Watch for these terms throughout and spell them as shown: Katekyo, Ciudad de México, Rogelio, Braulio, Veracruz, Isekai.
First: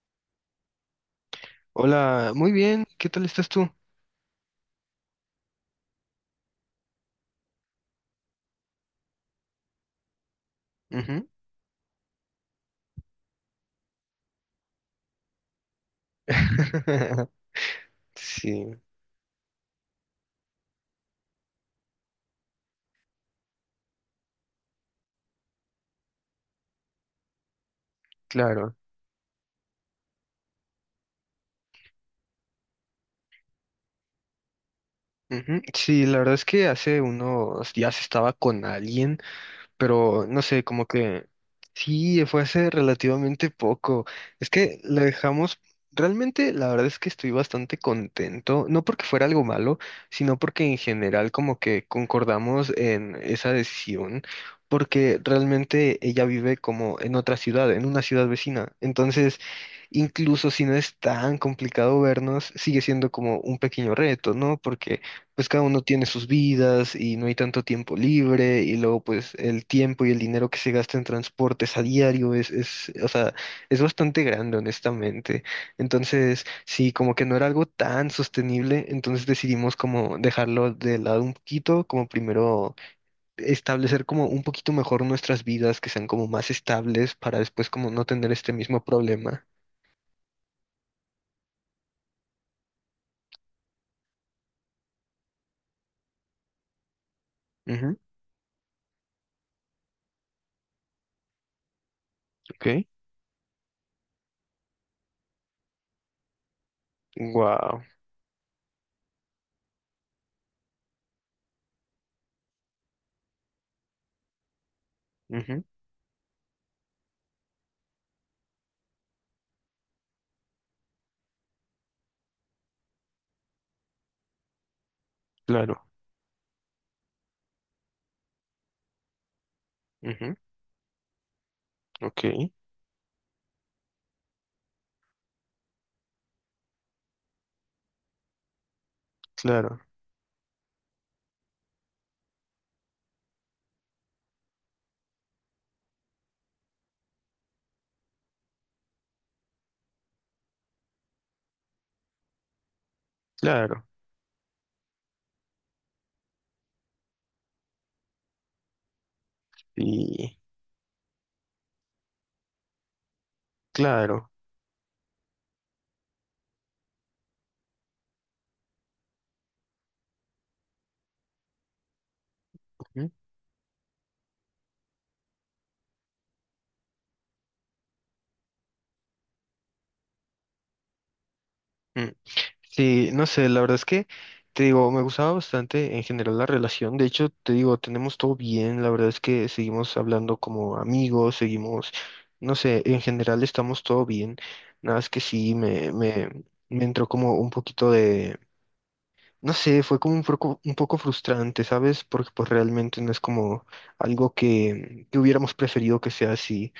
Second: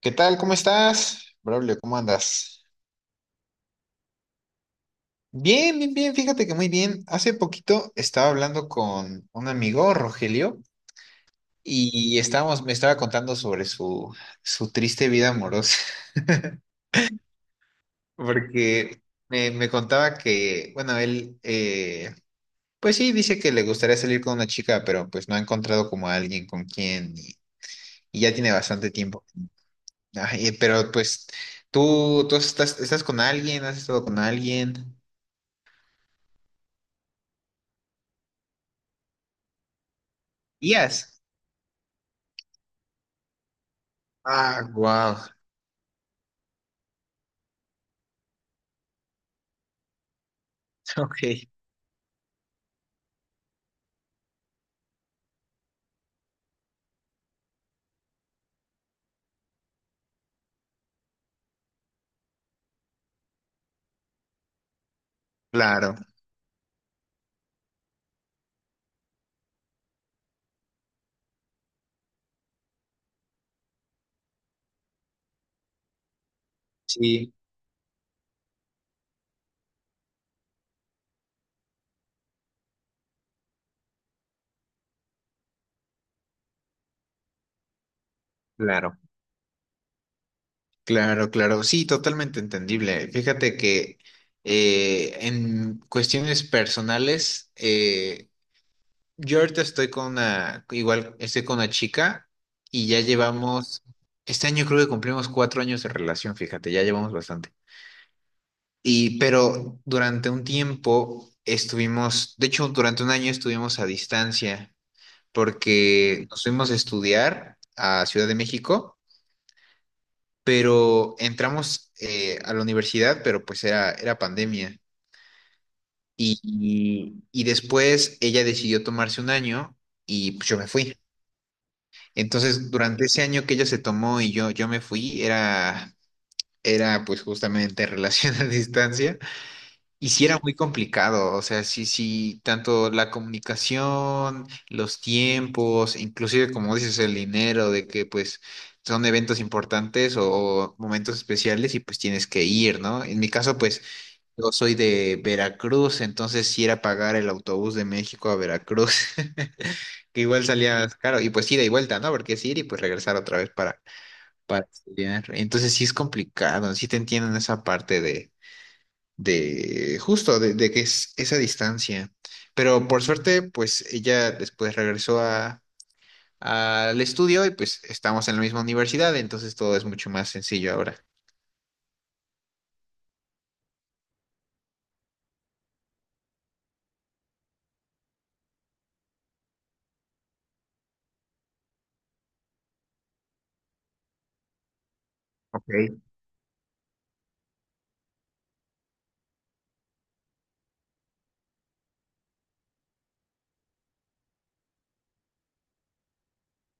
¿Qué tal? ¿Cómo estás? Braulio, ¿cómo Hola, muy andas? bien, ¿qué tal estás tú? Bien, bien, bien, fíjate que muy bien. Hace poquito estaba hablando con un amigo, Rogelio, Ujú. y me estaba contando sobre su triste vida amorosa, Sí, porque me contaba que, bueno, él, pues sí, dice que le gustaría salir con una chica, pero pues no ha encontrado como a alguien con quien y ya tiene claro. bastante tiempo. Ay, pero pues tú estás con alguien, has estado con alguien. Ujú. Sí, la verdad es que hace unos días estaba con alguien, pero no sé, como Días. que sí, fue hace relativamente poco. Es Ah, que lo wow. dejamos. Realmente la verdad es que estoy bastante contento, no porque fuera algo malo, sino porque en general Ok, como que concordamos en esa decisión, porque realmente ella vive como en otra ciudad, en una ciudad vecina. Entonces, incluso si no es tan complicado vernos, sigue siendo como un pequeño reto, ¿no? Porque pues cada uno claro, tiene sus vidas y no hay tanto tiempo libre, y luego pues el tiempo y el dinero que se gasta en transportes a diario o sea, es bastante grande, honestamente. Entonces sí, como que sí, no era algo tan sostenible, entonces decidimos como dejarlo de lado un poquito, como primero establecer como un poquito mejor nuestras vidas, que sean como más estables para después como no tener este mismo claro, problema. claro, claro. Sí, totalmente entendible. Fíjate que en cuestiones personales, Ujú. Yo ahorita estoy con igual estoy con una chica Ok. y ya llevamos, este año creo que cumplimos 4 años de relación, fíjate, ya llevamos bastante. Wow. Pero durante un tiempo estuvimos, de hecho, durante un año estuvimos a distancia, Ujú. porque nos fuimos a estudiar a Ciudad de México, pero entramos a la universidad, pero pues era, pandemia. Claro. Y después ella decidió tomarse un año y Ujú. pues yo me fui. Ok. Entonces, durante ese año que ella se tomó y yo me fui, era pues justamente relación a distancia. Claro. Y sí era muy complicado, o sea, sí, sí, tanto la comunicación, los tiempos, inclusive como dices, el dinero, de que pues son eventos importantes o momentos especiales y pues tienes que ir, ¿no? En mi caso, pues Claro. yo soy de Veracruz, entonces sí era pagar el autobús de México a Veracruz, que Sí, igual salía caro, y pues ida y vuelta, ¿no? Porque es ir y pues regresar otra vez para, claro. para estudiar. Entonces sí es complicado, sí te entiendo en esa parte de justo, de que es esa distancia. Pero por Ujú. suerte, pues ella después regresó al estudio y pues estamos en la misma universidad, entonces todo es mucho más sencillo ahora. Mm. Sí, no sé, la verdad es que te digo, me gustaba bastante en general la relación. De hecho, te digo, tenemos todo bien. La verdad es que seguimos hablando como amigos, seguimos, no sé, en general estamos todo bien. Nada es que sí, me, Ok. me, me entró como un poquito de, no sé, fue como un poco frustrante, ¿sabes? Porque pues realmente no es como algo que hubiéramos preferido que sea así.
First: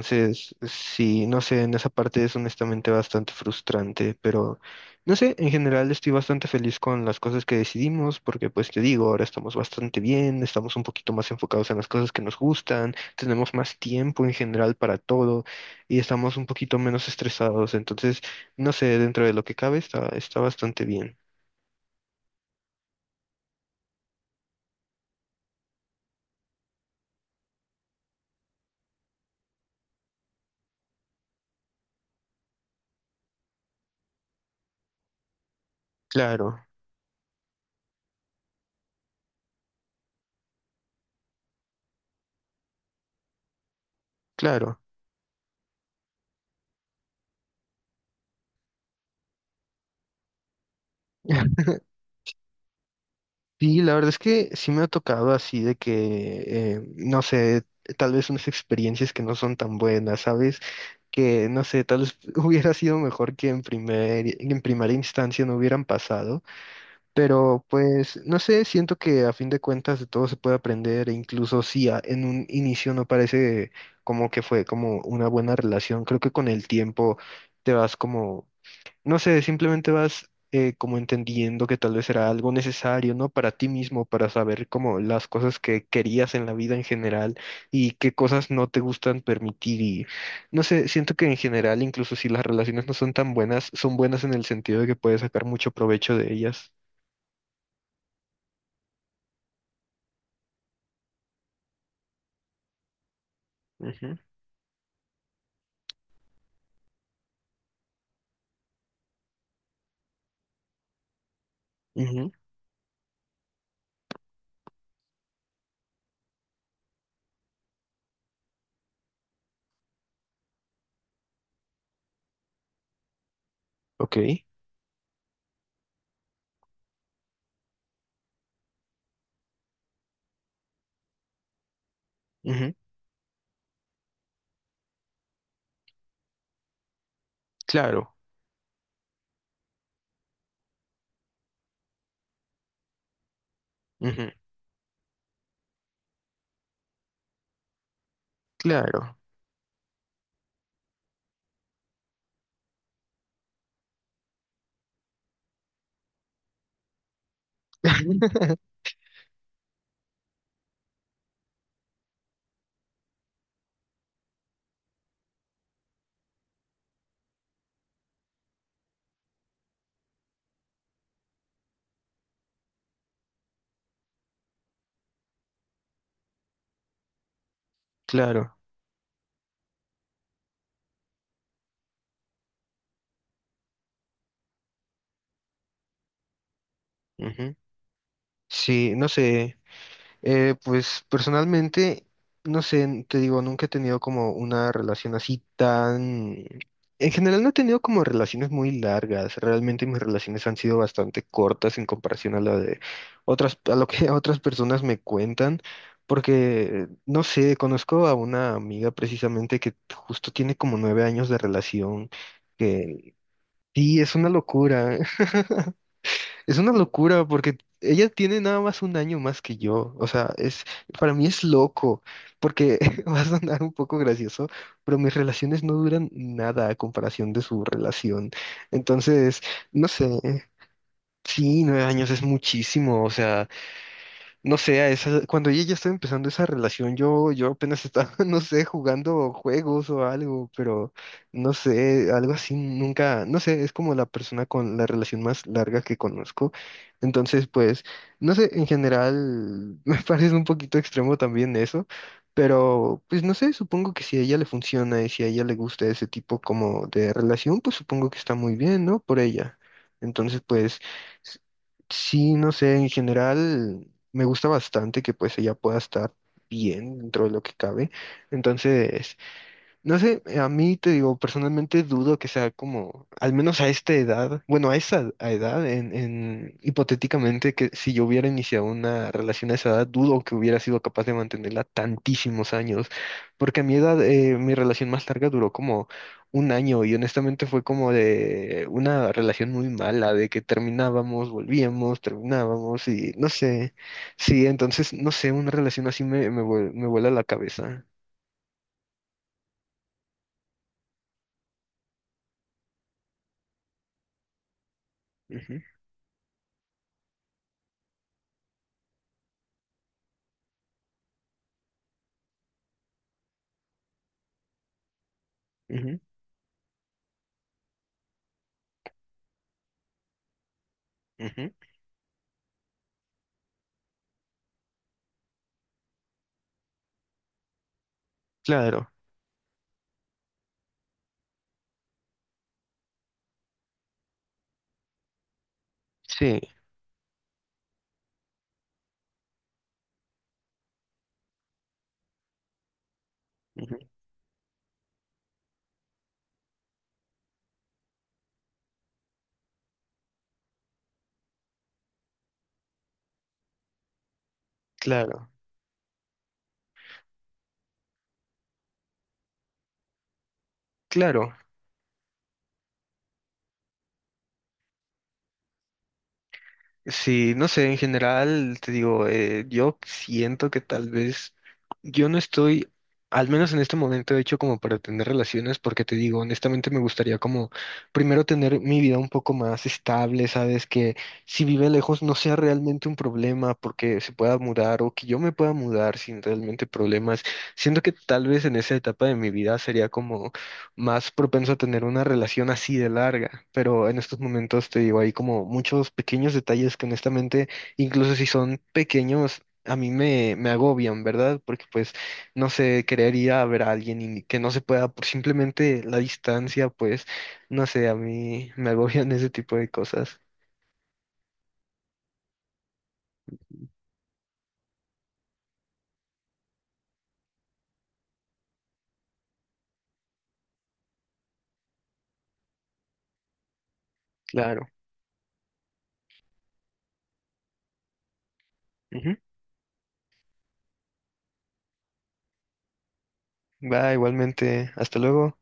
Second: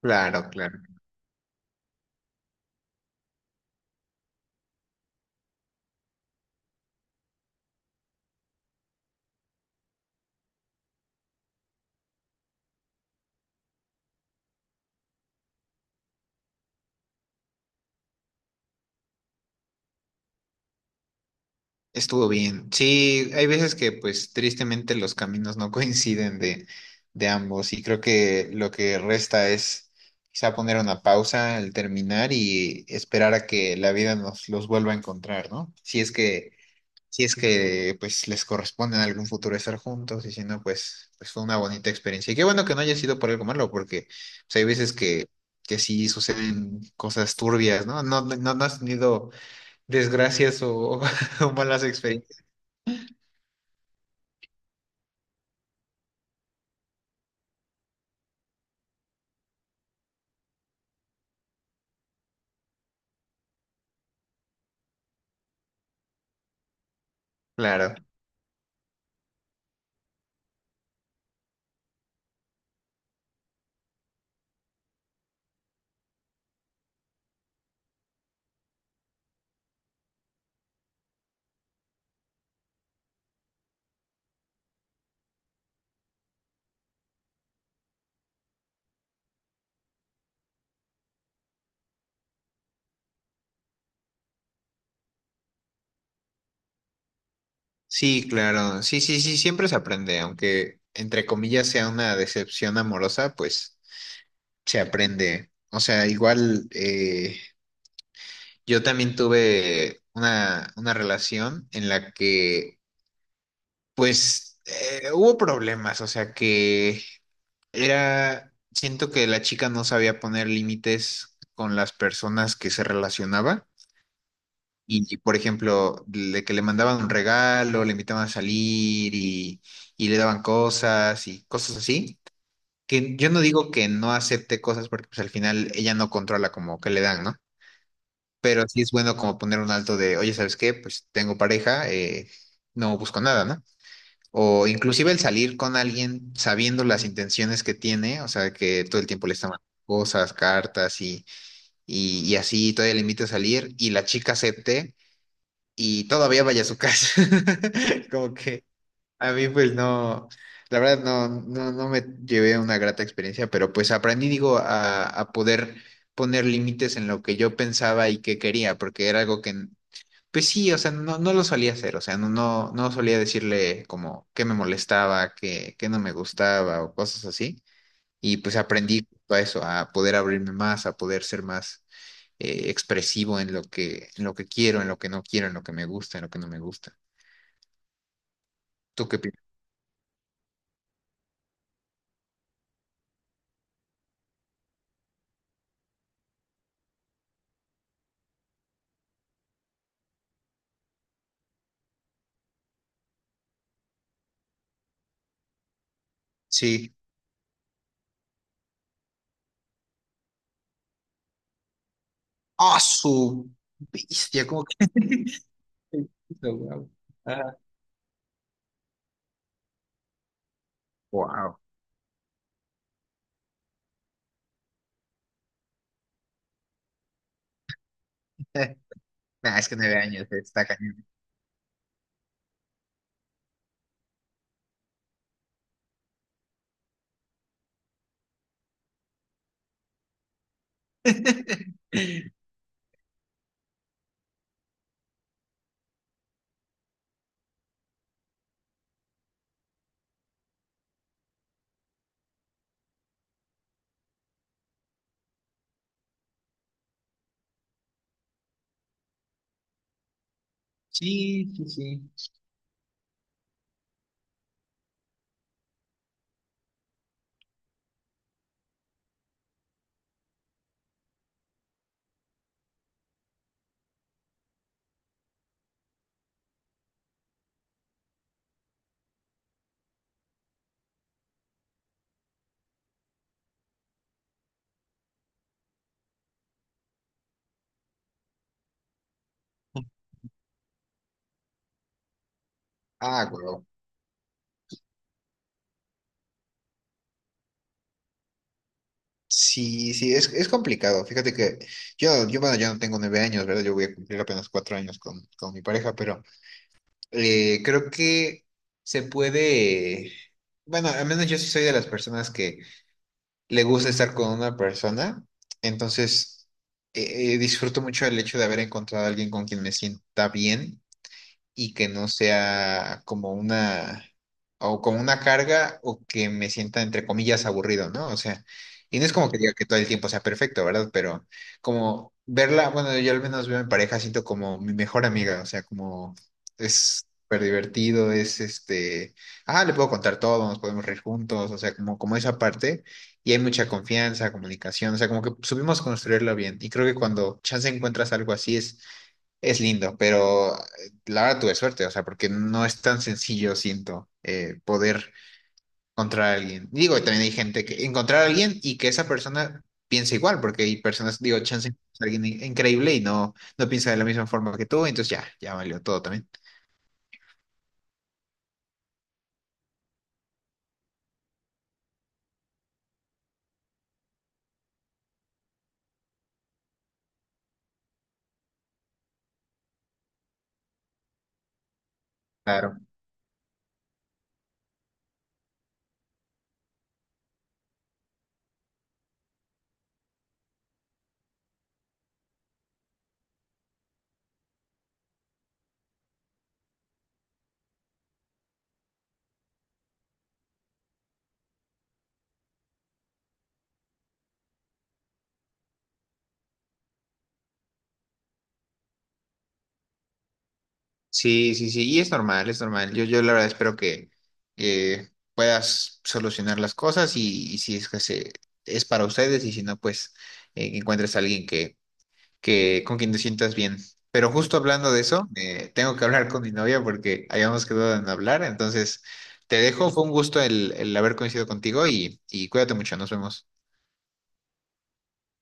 Claro, claro. sí, no sé, en esa parte es honestamente bastante frustrante, pero no sé, en general estoy bastante feliz con las cosas que decidimos, porque pues te digo, ahora estamos bastante bien, estamos un poquito más enfocados en las cosas que nos gustan, tenemos más tiempo en general para todo y estamos un poquito menos estresados. Entonces no sé, dentro de lo que cabe está, está bastante bien. Estuvo bien. Sí, hay veces que pues tristemente los caminos no coinciden de ambos y creo que lo que resta es quizá poner una pausa al terminar y esperar a que la vida nos los vuelva a encontrar, ¿no? Si es que Claro, si es que pues les corresponde en algún futuro estar juntos y si no, pues, pues fue una bonita experiencia. Y qué bueno que no haya sido por algo malo, porque pues, hay claro. veces que sí suceden cosas turbias, ¿no? No has tenido desgracias o, o malas experiencias. Sí, la verdad es que sí me ha tocado así de que, no sé, tal vez unas experiencias que no son tan buenas, ¿sabes? Que, no sé, tal vez hubiera sido mejor que en en primera instancia no hubieran pasado, pero Claro. pues, no sé, siento que a fin de cuentas de todo se puede aprender, e incluso si en un inicio no parece como que fue como una buena relación, creo que con el tiempo te vas como... No sé, simplemente vas como entendiendo que tal vez era algo necesario, ¿no? Para ti mismo, para saber como las cosas que querías en la vida en general y qué cosas no te gustan permitir, y no sé, siento que en general, incluso si las relaciones no son tan buenas, son buenas en el sentido de que puedes sacar mucho provecho de ellas. Sí, claro. Sí, sí, sí, siempre se aprende, aunque entre comillas sea una decepción amorosa, pues Ujú, se aprende. O sea, igual yo también tuve una relación en la ujú, que pues hubo problemas, o sea que era, siento que la chica no sabía poner límites con las personas que se relacionaba ok, y, por ejemplo, de que le mandaban un regalo, le invitaban a salir y le daban cosas y cosas así, ujú, que yo no digo que no acepte cosas porque pues al final ella no controla como que le dan, ¿no? claro, Pero sí es bueno como poner un alto de, oye, ¿sabes qué? Pues tengo pareja, no busco nada, ¿no? ujú, O inclusive el salir con alguien sabiendo las intenciones que tiene, o sea, que todo el claro, tiempo le está mandando cosas, cartas y así, todavía le invita a salir y la chica acepte y todavía vaya a su casa. Como que a mí pues no, la verdad no me llevé una grata experiencia, pero pues aprendí, digo, a poder poner límites en lo que yo pensaba y que quería, porque era algo que pues sí, o sea, no lo solía hacer, o sea, no solía decirle como que me molestaba, que no me gustaba o cosas así. Y claro, pues aprendí a eso, a poder abrirme más, a poder ser más expresivo en lo que quiero, en lo que no quiero, en lo que me gusta, en lo que no me gusta. ujú. Sí, no ¿Tú qué piensas? sé. Pues personalmente, no sé, te digo, nunca he tenido como una relación así tan... En general no he tenido como relaciones muy largas. Realmente mis relaciones han sido bastante cortas en comparación a la de otras, a lo que otras personas me cuentan. Porque, Sí. no sé, conozco a una amiga precisamente que justo tiene como 9 años de relación, ¡Ah, que su sí, es una bestia! Como que... locura. Es una Wow. locura porque ella tiene nada más un año más que yo. O sea, es, para mí es Wow. loco, porque va a sonar un poco gracioso, pero mis relaciones no duran nada a comparación de su relación. Entonces, Nah, es que no 9 años, sé, está cañón. sí, 9 años es muchísimo. O sea, no sé, cuando ella ya estaba empezando esa relación, yo apenas estaba, no sé, jugando juegos o algo, pero no sé, algo así nunca, no sé, es como la persona con la relación más larga que conozco. Entonces pues, no sé, en general me parece un poquito extremo también eso, pero pues no sé, supongo que si a ella le funciona y si a ella le gusta ese tipo como de relación, pues supongo que está muy bien, ¿no? Por ella. Entonces pues... Sí, sí, sí. Sí, no sé, en general, me gusta bastante que pues ella pueda estar bien dentro de lo que cabe. Entonces no sé, a mí te digo, personalmente dudo que sea como, al menos a esta edad, bueno, a esa a edad, en, hipotéticamente, que si yo hubiera iniciado una relación a esa edad, dudo que hubiera sido capaz de mantenerla tantísimos años, porque a mi edad, mi relación más larga duró como un año y honestamente fue como de una relación muy mala, de que terminábamos, volvíamos, terminábamos y Ah, no güey. sé, sí, entonces, no sé, una relación así me vuela la cabeza. Sí, sí, es complicado. Fíjate que yo, bueno, ya no tengo 9 años, ¿verdad? Yo voy a cumplir apenas 4 años con Ujú, mi pareja, pero creo que se puede, bueno, al menos yo sí soy de las personas que le gusta estar con una persona, ujú, entonces disfruto mucho el hecho de haber encontrado a alguien con quien me sienta bien ujú. y que no sea como una carga o que me sienta entre comillas aburrido, ¿no? O sea, Claro, y no es como que diga que todo el tiempo sea perfecto, ¿verdad? Pero como verla, bueno, yo al menos veo a mi pareja, siento como mi mejor amiga, o sea, como sí, es súper divertido, es este, ah, le puedo contar todo, nos podemos reír juntos, o sea, como, como esa parte, y hay mucha ujú, confianza, comunicación, o sea, como que supimos construirlo bien, y creo que cuando chance encuentras algo así es lindo, pero la verdad tuve suerte, o sea, porque no es tan sencillo, siento, poder claro, encontrar a alguien. Digo, también hay gente que encontrar a alguien y que esa persona piense igual, porque hay personas, claro. digo, chance es alguien increíble y no, no piensa de la misma forma que tú, entonces ya, ya valió todo también. Sí, no sé, en general, te digo, yo siento que tal vez yo no estoy, al menos en este momento, hecho como para tener relaciones, porque te digo, honestamente me gustaría como primero tener mi vida un poco más estable, ¿sabes? Que si vive lejos no sea Claro. realmente un problema porque se pueda mudar o que yo me pueda mudar sin realmente problemas. Siento que tal vez en esa etapa de mi vida sería como... más propenso a tener una relación así de larga, pero en estos momentos te digo, hay como muchos pequeños detalles que honestamente, incluso si son pequeños, a mí me agobian, ¿verdad? Porque pues, no sé, querer ir a ver a alguien y que no se pueda por simplemente la distancia, pues, no sé, a mí me agobian ese tipo de cosas. Sí, sí, sí, y es normal, es normal. Yo la verdad espero que puedas solucionar las cosas y si es que es para ustedes y si no, pues que encuentres a alguien que con quien te sientas bien. Pero justo Claro. hablando de eso, tengo que hablar con mi novia porque habíamos quedado en hablar. Entonces, Ujú. te dejo. Fue un gusto el haber coincidido contigo y cuídate mucho. Nos vemos. Va, igualmente, hasta luego.